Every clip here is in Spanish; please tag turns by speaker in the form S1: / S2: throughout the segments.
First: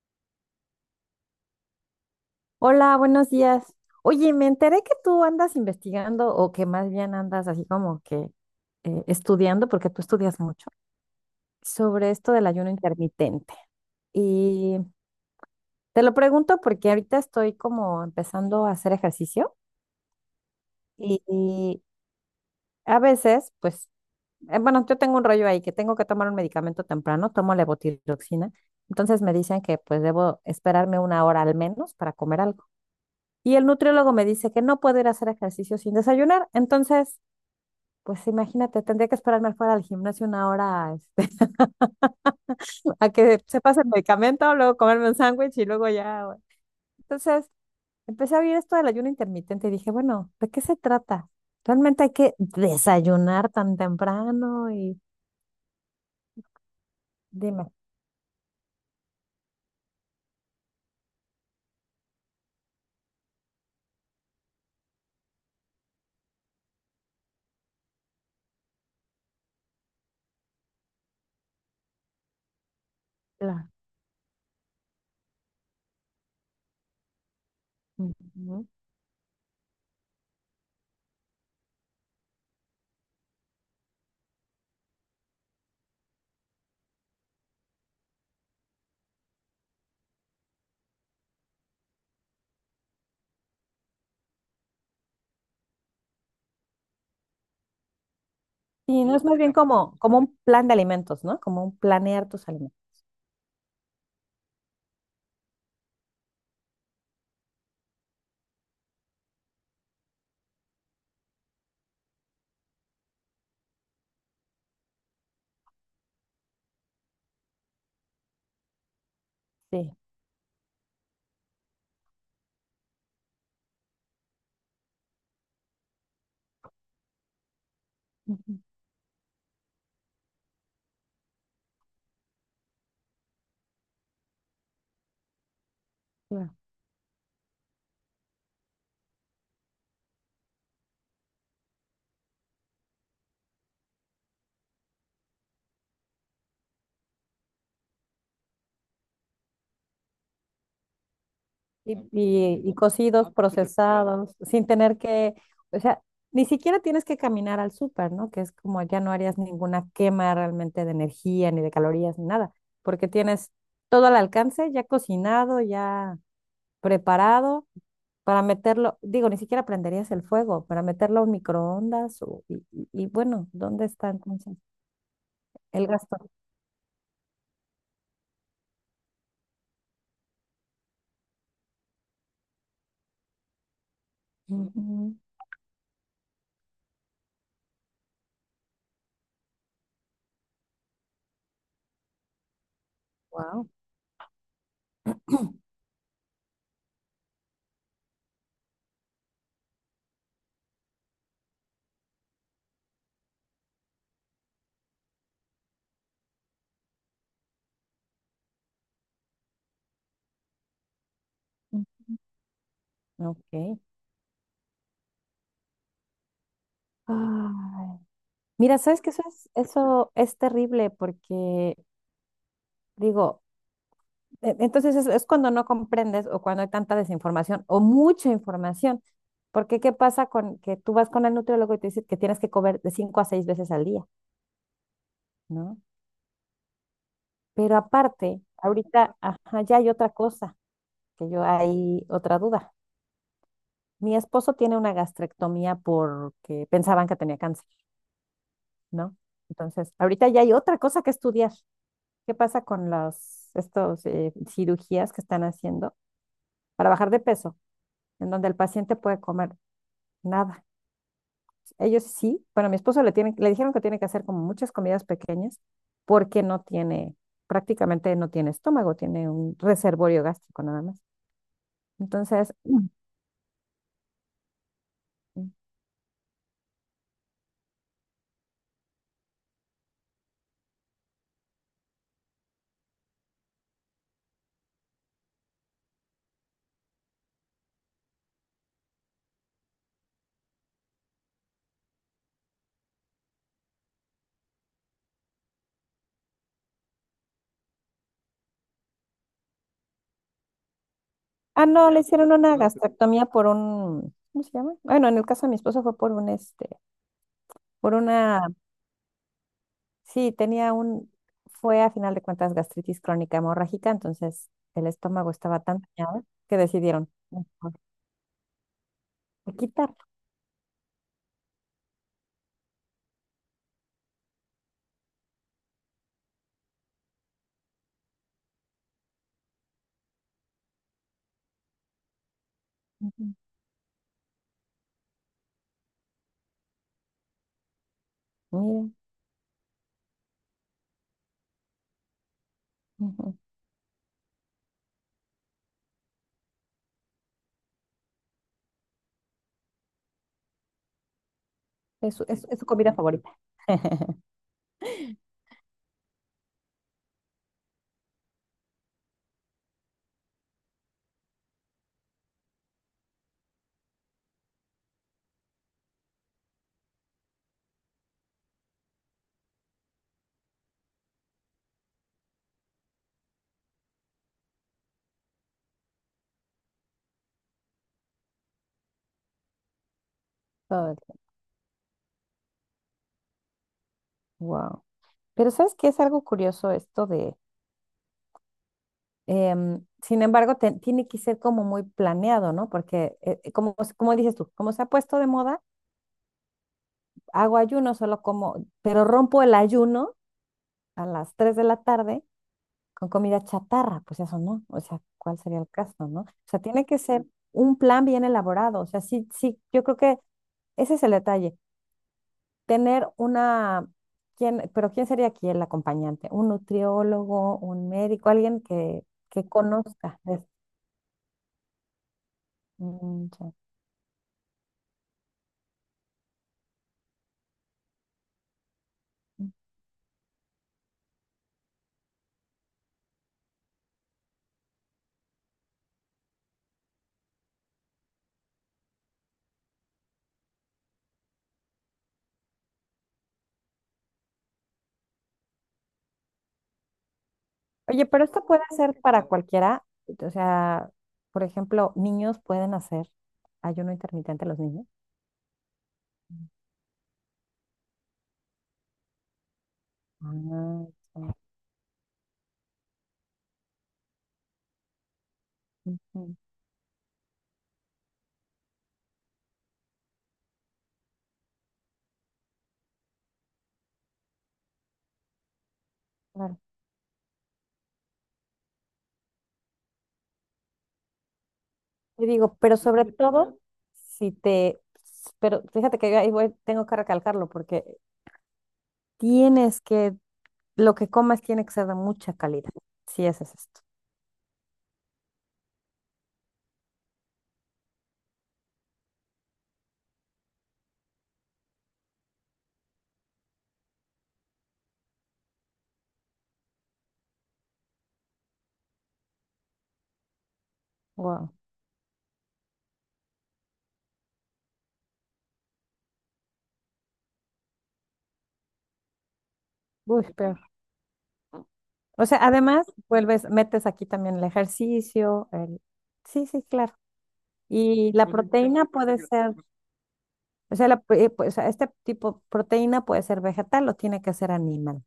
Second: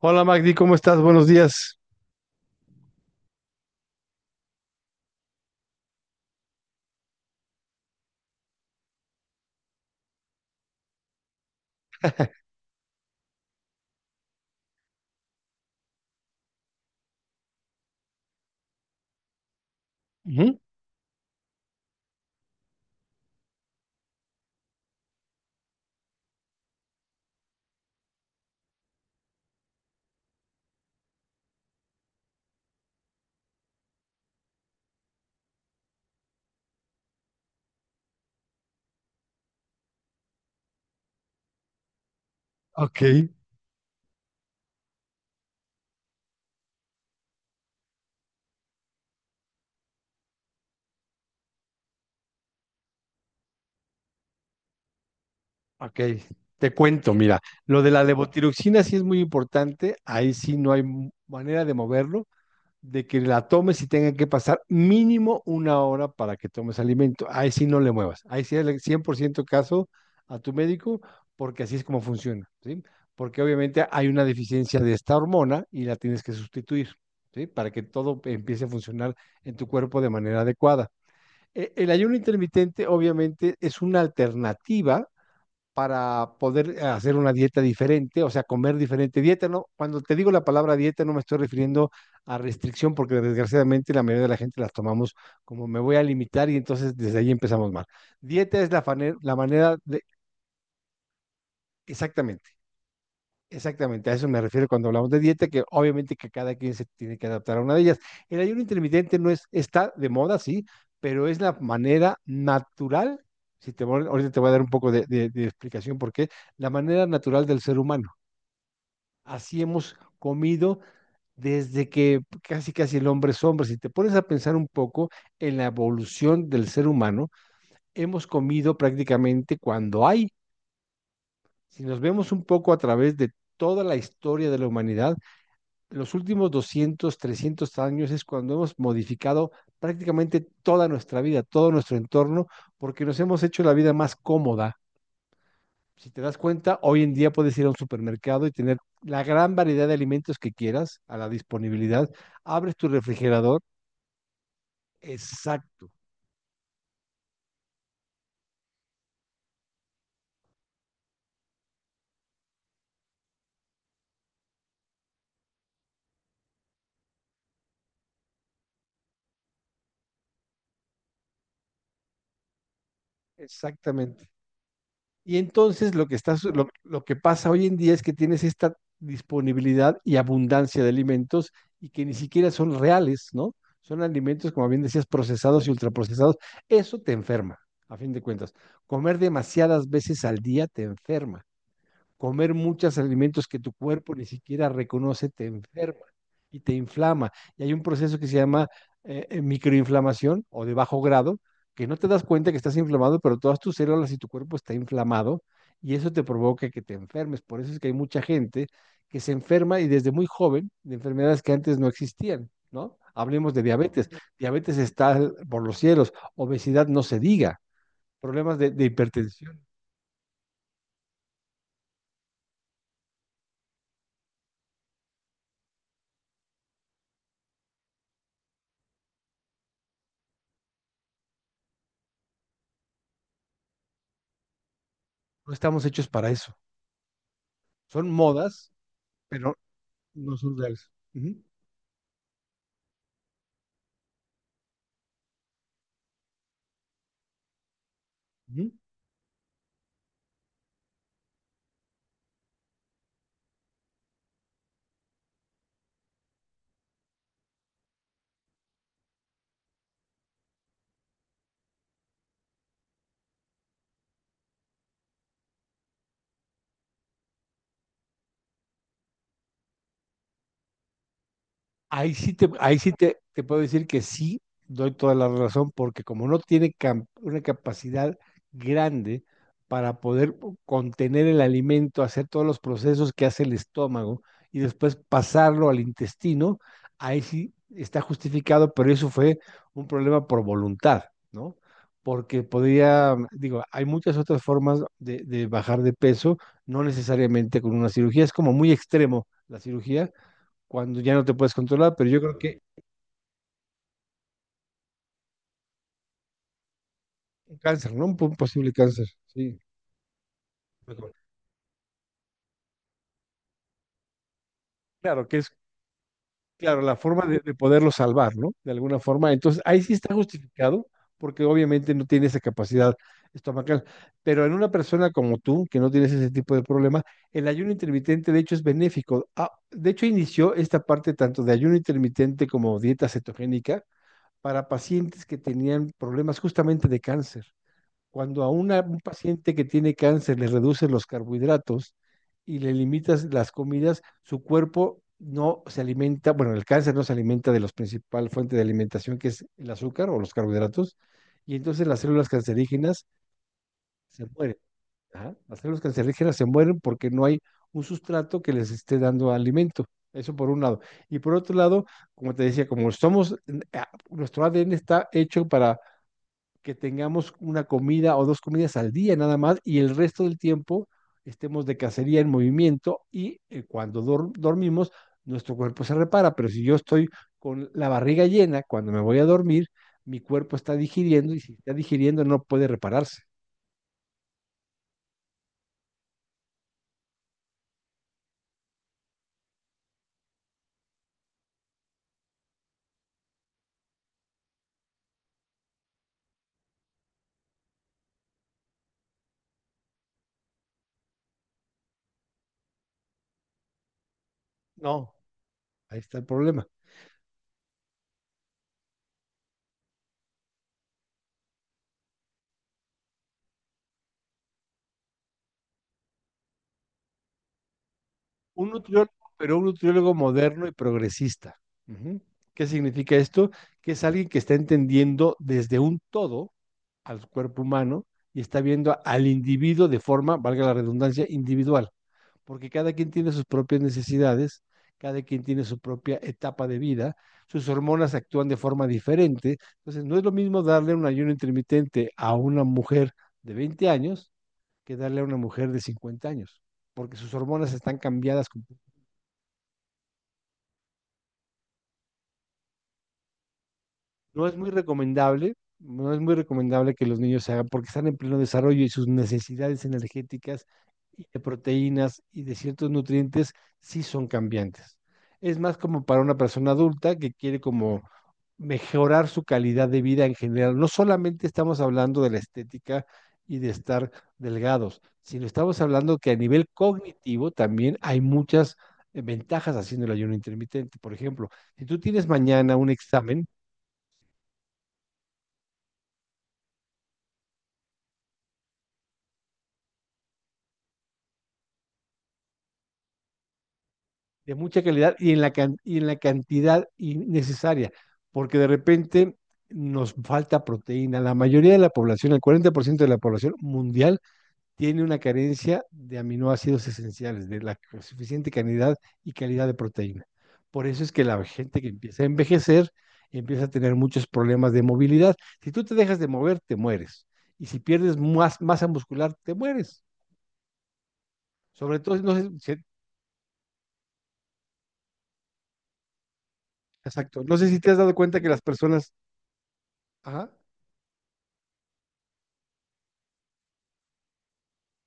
S1: Hola Magdi, ¿cómo estás? Buenos días.
S2: Hola, buenos días. Oye, me enteré que tú andas investigando o que más bien andas así como que estudiando, porque tú estudias mucho, sobre esto del ayuno intermitente. Y te lo pregunto porque ahorita estoy como empezando a hacer ejercicio
S1: Ujú.
S2: y a veces, pues, bueno, yo tengo un rollo ahí que tengo que tomar un medicamento temprano, tomo levotiroxina, entonces me dicen que pues debo esperarme una hora al menos para comer algo. Y el nutriólogo me dice que no puedo ir a hacer ejercicio sin desayunar. Entonces, pues imagínate, tendría que esperarme fuera del gimnasio una hora
S1: Ok,
S2: a que se pase el medicamento, luego comerme un sándwich y luego ya, bueno. Entonces, empecé a ver esto del ayuno intermitente y dije, bueno, ¿de qué se trata? Realmente hay que desayunar tan temprano y
S1: ok. Te cuento, mira,
S2: dime.
S1: lo de la levotiroxina sí es muy importante, ahí sí no hay manera de moverlo, de que la tomes y tenga que pasar mínimo una hora para que tomes alimento, ahí sí no le muevas, ahí sí el 100% caso a tu médico, porque así es como funciona, ¿sí? Porque
S2: la-
S1: obviamente hay una deficiencia de esta hormona y la tienes que sustituir, ¿sí? Para que todo empiece
S2: Ujú.
S1: a funcionar en tu cuerpo de manera adecuada. El ayuno intermitente obviamente es una alternativa para poder hacer una dieta diferente, o sea, comer diferente. Dieta, no, cuando te digo la palabra dieta no me estoy refiriendo a restricción porque desgraciadamente la mayoría de la gente las tomamos como me voy a limitar y entonces desde ahí empezamos mal. Dieta es la,
S2: Y
S1: fane-
S2: no es
S1: la
S2: más bien
S1: manera
S2: como,
S1: de.
S2: como un plan de alimentos, ¿no? Como un planear tus
S1: exactamente,
S2: alimentos.
S1: Exactamente, a eso me refiero cuando hablamos de dieta, que obviamente que cada quien se tiene que adaptar a una de ellas. El ayuno intermitente no es, está de moda, sí, pero es la manera natural, si te, vol- ahorita te voy a dar un poco de explicación por qué, la manera natural del ser humano. Así
S2: Sí.
S1: hemos comido desde que casi casi el hombre es hombre. Si te pones a pensar un poco en la evolución del ser humano, hemos comido prácticamente cuando hay. Si nos vemos un poco a través de toda la historia de la humanidad, los últimos
S2: Ujú.
S1: 200, 300 años es cuando hemos modificado prácticamente toda nuestra vida, todo nuestro entorno, porque nos hemos hecho la vida más cómoda. Si te das cuenta, hoy en día puedes ir a un supermercado y tener la gran variedad de alimentos que quieras a la
S2: Y,
S1: disponibilidad.
S2: y- y
S1: Abres tu
S2: cocidos,
S1: refrigerador.
S2: procesados, sin tener que, o
S1: Exacto,
S2: sea, ni siquiera tienes que caminar al súper, ¿no? Que es como ya no harías ninguna quema realmente de energía, ni de calorías, ni nada, porque tienes todo al alcance, ya cocinado, ya preparado, para meterlo, digo, ni siquiera prenderías el fuego, para meterlo a un microondas, y bueno, ¿dónde está
S1: exactamente.
S2: entonces
S1: Y
S2: el
S1: entonces lo que
S2: gasto?
S1: está, su- lo que pasa hoy en día es que tienes esta disponibilidad y abundancia de alimentos y que ni siquiera son reales, ¿no? Son alimentos, como bien decías, procesados y ultraprocesados. Eso te enferma, a fin de cuentas. Comer demasiadas veces al día te enferma. Comer muchos alimentos que
S2: Wow.
S1: tu cuerpo ni siquiera reconoce te enferma y te inflama. Y hay un proceso que se llama microinflamación o de bajo grado, que no te das cuenta que estás inflamado, pero todas tus células y tu cuerpo está inflamado y eso te provoca que te enfermes. Por eso es que hay mucha gente que se enferma y desde muy joven de enfermedades que antes no existían, ¿no? Hablemos de
S2: Ok.
S1: diabetes. Diabetes está por los cielos, obesidad no se diga,
S2: Ay,
S1: problemas de,
S2: mira,
S1: de
S2: ¿sabes que Eso es,
S1: hipertensión.
S2: eso es terrible porque, digo, entonces es cuando no comprendes o cuando hay tanta desinformación o mucha información. Porque, ¿qué pasa con que tú vas con el nutriólogo y te dice que tienes que comer de cinco a seis veces al día?
S1: No
S2: ¿No?
S1: estamos hechos para eso.
S2: Pero
S1: Son
S2: aparte,
S1: modas
S2: ahorita,
S1: pero
S2: ajá, ya hay otra
S1: no son
S2: cosa,
S1: reales.
S2: que
S1: Ujú,
S2: yo hay otra duda. Mi esposo tiene una gastrectomía porque pensaban que tenía cáncer,
S1: ujú.
S2: ¿no? Entonces, ahorita ya hay otra cosa que estudiar. ¿Qué pasa con las estos cirugías que están haciendo para bajar de peso, en donde el paciente puede comer nada? Ellos sí, bueno, a mi esposo le dijeron que tiene que hacer como muchas comidas pequeñas porque prácticamente no tiene estómago, tiene un reservorio gástrico nada más.
S1: Ahí sí te,
S2: Entonces,
S1: ahí sí te, te puedo decir que sí, doy toda la
S2: mm.
S1: razón, porque como no tiene una capacidad grande para poder contener el alimento, hacer todos los procesos que hace el estómago y después pasarlo al intestino, ahí sí está justificado, pero eso fue un problema por voluntad, ¿no? Porque podría, digo, hay muchas otras formas de bajar de peso, no necesariamente con una cirugía, es como muy extremo la cirugía, cuando ya no te puedes
S2: Ah, no,
S1: controlar,
S2: le
S1: pero yo
S2: hicieron
S1: creo
S2: una
S1: que
S2: gastrectomía por un, ¿cómo se llama? Bueno, en el caso de mi esposo fue por un
S1: un cáncer,
S2: por
S1: ¿no? Un
S2: una.
S1: posible cáncer, sí.
S2: Sí, tenía un, fue a final de cuentas gastritis crónica hemorrágica, entonces el
S1: Claro,
S2: estómago
S1: que es,
S2: estaba tan dañado que
S1: claro, la
S2: decidieron
S1: forma de,
S2: "No,
S1: de poderlo salvar, ¿no? De alguna forma.
S2: mejor
S1: Entonces, ahí sí
S2: quitarlo."
S1: está justificado, porque obviamente no tiene esa capacidad estomacal. Pero en una persona como tú, que no tienes ese tipo de problema, el ayuno intermitente, de hecho, es benéfico. Ah, de hecho, inició esta parte tanto de ayuno intermitente como dieta
S2: Ujú.
S1: cetogénica para pacientes que tenían problemas justamente de cáncer. Cuando a una-
S2: Mira,
S1: un paciente que tiene cáncer le reduces los carbohidratos y le limitas
S2: ujú.
S1: las comidas, su cuerpo no se alimenta, bueno, el cáncer no se alimenta de la principal fuente de alimentación que es el azúcar o los carbohidratos, y entonces las
S2: Es, su
S1: células
S2: es- es su comida
S1: cancerígenas
S2: favorita.
S1: se mueren. Ajá. Las células cancerígenas se mueren porque no hay un sustrato que les esté dando alimento. Eso por un lado. Y por otro lado, como te decía, nuestro ADN está hecho para que tengamos una comida o dos comidas al día nada más y el resto del tiempo estemos de cacería en movimiento y cuando dormimos nuestro cuerpo se repara, pero si yo estoy con la barriga llena cuando me voy a dormir, mi cuerpo está
S2: Todo el tiempo.
S1: digiriendo y si está digiriendo no puede repararse.
S2: Wow. Pero, ¿sabes qué? Es algo curioso esto de, sin embargo, tiene que ser como muy planeado, ¿no? Porque, como dices tú, como se ha puesto de moda, hago ayuno, solo como, pero rompo el ayuno a las 3 de la tarde con comida chatarra, pues eso no, o sea,
S1: No,
S2: ¿cuál sería el
S1: ahí
S2: caso?
S1: está
S2: ¿No?
S1: el
S2: O sea,
S1: problema.
S2: tiene que ser un plan bien elaborado, o sea, sí, sí, yo creo que ese es el detalle, tener una, pero ¿quién sería aquí el acompañante? ¿Un nutriólogo, un médico, alguien
S1: Un
S2: que,
S1: nutriólogo, pero un nutriólogo
S2: conozca?
S1: moderno y progresista. Ujú. ¿Qué significa
S2: Mm,
S1: esto?
S2: ya.
S1: Que es alguien que está entendiendo desde un todo al cuerpo humano y está viendo al individuo de forma, valga la redundancia, individual, porque cada quien tiene sus propias necesidades, cada quien tiene su propia etapa de vida, sus hormonas actúan de forma diferente, entonces no es lo mismo darle un ayuno intermitente a una mujer de 20 años que darle a una mujer de 50 años, porque sus hormonas están
S2: Oye, pero esto
S1: cambiadas.
S2: puede ser para cualquiera, o sea, por ejemplo, niños pueden hacer ayuno
S1: No
S2: intermitente
S1: es
S2: los
S1: muy
S2: niños.
S1: recomendable, no es muy recomendable que los niños se hagan porque están en pleno desarrollo y sus necesidades
S2: Ah,
S1: energéticas y
S2: ya.
S1: de proteínas y de ciertos nutrientes sí son cambiantes. Es más como para
S2: Ujú,
S1: una persona adulta que quiere como mejorar su calidad de vida en general. No solamente estamos hablando de la estética y de estar delgados, sino estamos hablando que a
S2: claro.
S1: nivel cognitivo también hay muchas ventajas haciendo el ayuno intermitente. Por ejemplo, si tú
S2: Y
S1: tienes
S2: digo,
S1: mañana
S2: pero
S1: un
S2: sobre
S1: examen,
S2: todo, si te, pero fíjate que yo ahí tengo que recalcarlo porque tienes que, lo que comas tiene que ser de mucha calidad, si ese es esto.
S1: de mucha calidad y en la cantidad necesaria, porque de repente nos falta proteína. La mayoría de la población, el 40% de la población mundial, tiene una carencia de aminoácidos esenciales, de la suficiente cantidad y calidad de proteína. Por eso es que la
S2: Wow.
S1: gente que empieza a envejecer empieza a tener muchos problemas de movilidad. Si tú te dejas de mover, te mueres. Y si pierdes más masa muscular, te mueres.
S2: Uy, peor.
S1: Sobre todo,
S2: O
S1: no
S2: sea,
S1: sé,
S2: además, metes aquí también el ejercicio, el. Sí, sí, claro.
S1: exacto. No sé si te has
S2: Y
S1: dado
S2: la Pues,
S1: cuenta que las
S2: proteína
S1: personas,
S2: entonces, puede ser,
S1: ajá,
S2: o sea, pues, o sea, este tipo de proteína puede ser vegetal o tiene que ser animal.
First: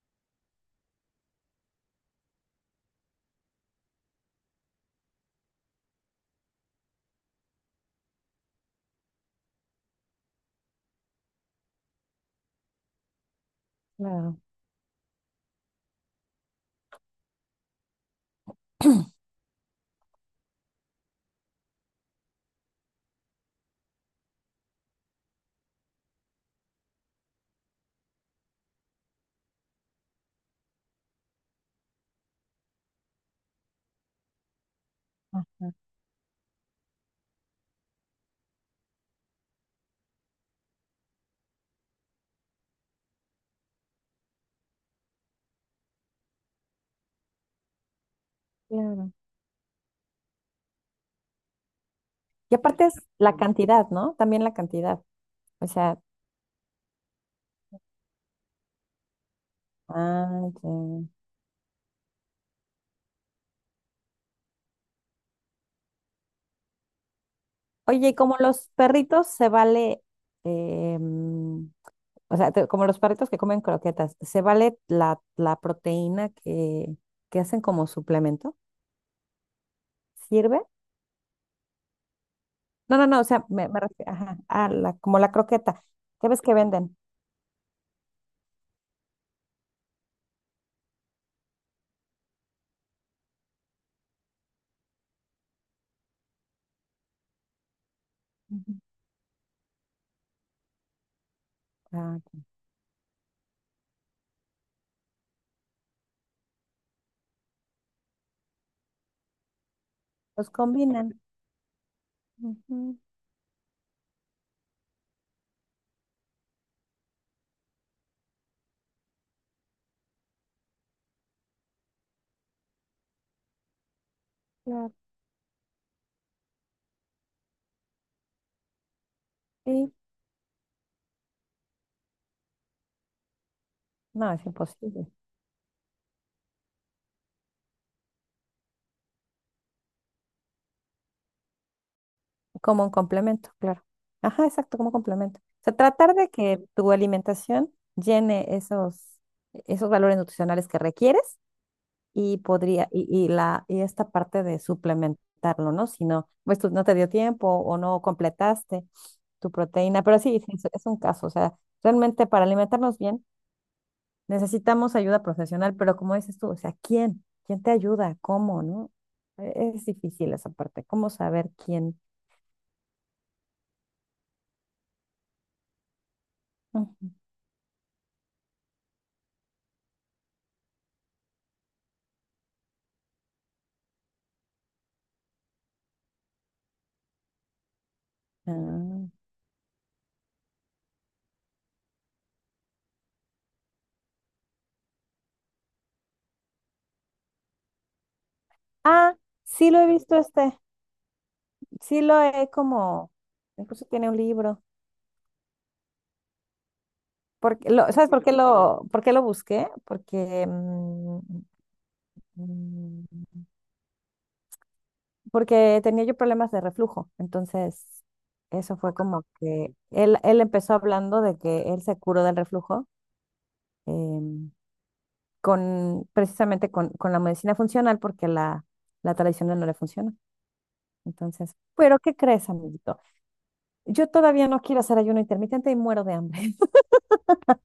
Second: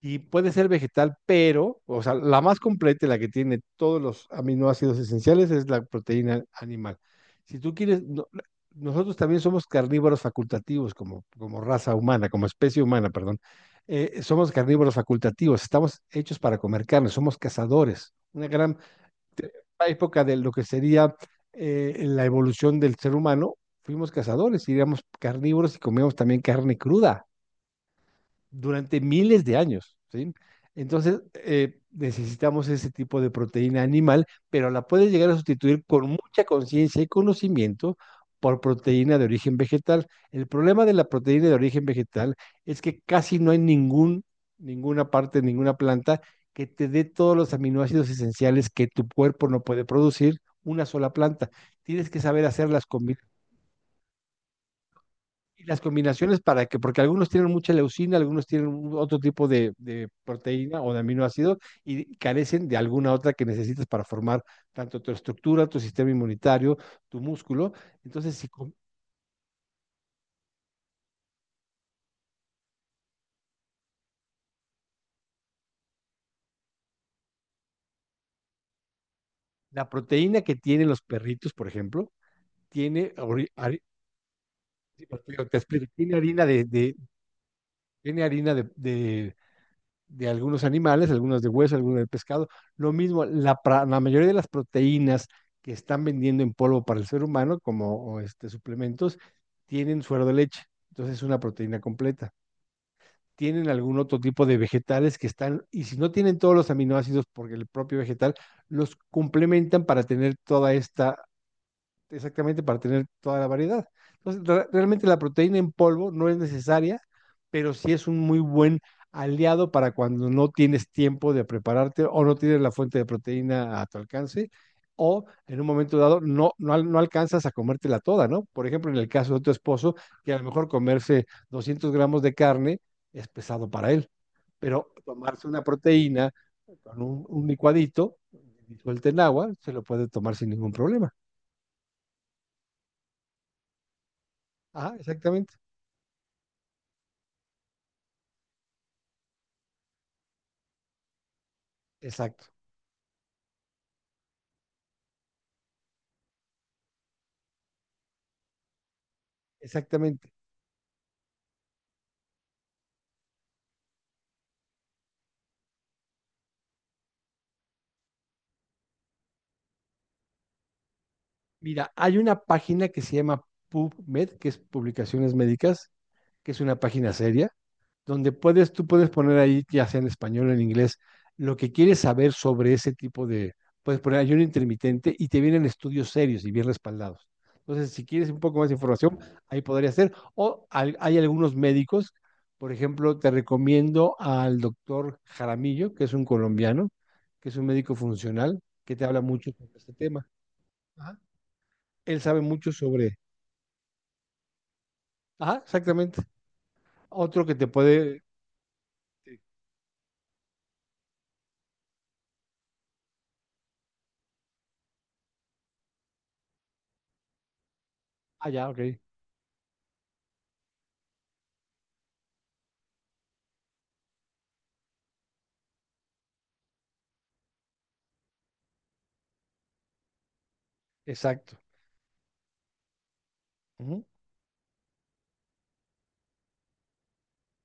S1: y puede ser vegetal, pero, o sea, la más completa, y la que tiene todos los aminoácidos esenciales, es la proteína animal. Si tú quieres, nosotros también somos carnívoros facultativos como raza humana, como especie humana, perdón.
S2: Claro,
S1: Somos carnívoros facultativos, estamos hechos para comer carne, somos cazadores. Una gran te- época de lo que sería la evolución del ser humano, fuimos cazadores, y éramos carnívoros y comíamos también carne cruda durante miles de años, ¿sí? Entonces, necesitamos ese tipo de proteína animal, pero la puedes llegar a
S2: ajá,
S1: sustituir con mucha conciencia y conocimiento por proteína de origen vegetal. El problema de la proteína de origen vegetal es que casi no hay ninguna parte, ninguna planta que te dé todos los aminoácidos esenciales que tu
S2: claro.
S1: cuerpo no puede producir, una sola planta. Tienes que saber
S2: Y
S1: hacer
S2: aparte
S1: las
S2: es
S1: combinaciones
S2: la cantidad, ¿no? También la cantidad.
S1: y
S2: O
S1: las
S2: sea,
S1: combinaciones para que, porque algunos tienen mucha leucina, algunos tienen otro tipo de
S2: ah, ya.
S1: proteína o de aminoácido y carecen de alguna otra que necesitas para formar tanto tu estructura, tu sistema inmunitario, tu músculo.
S2: Oye, ¿y
S1: Entonces,
S2: como
S1: si
S2: los
S1: com-
S2: perritos se vale, em, o sea, como los perritos que comen croquetas, se vale la proteína que hacen como suplemento?
S1: la proteína que
S2: ¿Sirve?
S1: tienen los perritos, por ejemplo,
S2: No, no,
S1: tiene,
S2: no, o sea, me, me refiero, ajá,
S1: sí,
S2: como
S1: pues, te
S2: la
S1: digo, te
S2: croqueta,
S1: explico, tiene
S2: ¿qué ves
S1: harina
S2: que
S1: de,
S2: venden?
S1: tiene harina de, de algunos animales, algunas de hueso, algunas de pescado. Lo mismo, la mayoría de las proteínas que están vendiendo en polvo para el ser humano, como o este,
S2: Ujú.
S1: suplementos, tienen suero de leche. Entonces es una proteína
S2: Ah,
S1: completa.
S2: ya.
S1: Tienen algún otro tipo de vegetales que están, y si no tienen todos los aminoácidos, porque el propio vegetal, los complementan para tener
S2: Los
S1: toda esta
S2: combinan.
S1: exactamente para
S2: Ujú,
S1: tener toda la variedad. Entonces, realmente la proteína en polvo no es necesaria, pero sí es un muy buen aliado para cuando no tienes tiempo de prepararte o no tienes la fuente de proteína a tu alcance
S2: claro.
S1: o en un momento dado no alcanzas a comértela toda, ¿no? Por ejemplo, en el caso de tu
S2: Sí,
S1: esposo, que a lo mejor comerse 200 gramos de carne es pesado para él,
S2: no, es
S1: pero
S2: imposible.
S1: tomarse una proteína con un licuadito disuelta en agua se lo puede tomar sin ningún problema.
S2: Como un complemento, claro. Ajá, exacto, como
S1: Ajá,
S2: complemento.
S1: exactamente.
S2: O sea, tratar de que tu alimentación llene esos valores nutricionales que requieres y
S1: Exacto,
S2: podría, y la, y esta parte de suplementarlo, ¿no? Si no, pues tú no te dio tiempo o no completaste tu proteína, pero
S1: exactamente.
S2: sí, sí, es un caso. O sea, realmente para alimentarnos bien necesitamos ayuda profesional, pero como dices tú, o sea, ¿quién? ¿Quién te ayuda? ¿Cómo? ¿No? Es difícil esa parte, cómo saber
S1: Mira,
S2: quién.
S1: hay una página que se llama PubMed, que es Publicaciones Médicas, que es una página
S2: Ujú.
S1: seria, donde puedes, tú puedes poner ahí, ya sea en español o en inglés, lo que quieres saber sobre ese tipo de, puedes poner ayuno intermitente y te vienen estudios serios y bien respaldados. Entonces, si quieres un poco más de
S2: Ah.
S1: información, ahí podría ser. O hay algunos médicos, por ejemplo, te recomiendo al doctor Jaramillo, que es un colombiano, que es un médico funcional, que te
S2: Ah,
S1: habla mucho
S2: sí
S1: sobre
S2: lo he
S1: este
S2: visto
S1: tema. Ajá.
S2: sí
S1: Él
S2: lo
S1: sabe
S2: he
S1: mucho
S2: como,
S1: sobre...
S2: incluso tiene un libro.
S1: Ajá, exactamente. Otro que te
S2: Porque ¿sabes por
S1: puede...
S2: qué lo, por qué lo busqué? Mm, porque tenía yo problemas de reflujo. Entonces,
S1: Ah, ya,
S2: eso
S1: ok.
S2: fue como que él empezó hablando de que él se curó del reflujo em, precisamente con la medicina funcional porque la tradicional no le funciona. Entonces,
S1: Exacto.
S2: ¿pero qué crees, amiguito?
S1: Ujú.
S2: Yo todavía no quiero hacer ayuno intermitente y muero de hambre.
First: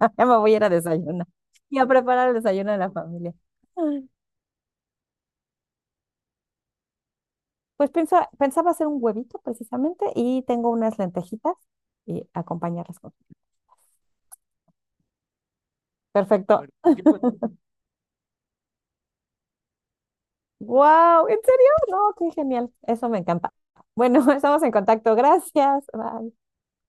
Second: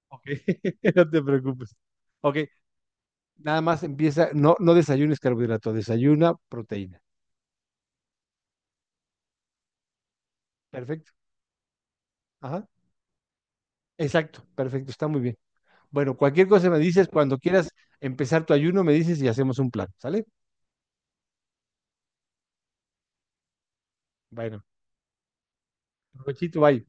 S1: Ok,
S2: Ya me voy a ir a
S1: no te
S2: desayunar
S1: preocupes.
S2: y a preparar el
S1: Ok,
S2: desayuno de la familia.
S1: nada más
S2: Ay,
S1: empieza, no, no desayunes carbohidrato, desayuna proteína.
S2: pues pensaba hacer un huevito precisamente y tengo unas
S1: Perfecto.
S2: lentejitas y
S1: Ajá.
S2: acompañarlas con.
S1: Exacto, perfecto, está muy bien. Bueno, cualquier
S2: Perfecto.
S1: cosa me dices, cuando quieras empezar tu ayuno, me dices y hacemos un plan, ¿sale?
S2: ¡Wow! ¿En serio? No, qué genial. Eso me encanta. Bueno,
S1: Bueno,
S2: estamos en contacto. Gracias. Bye.
S1: provechito, bye.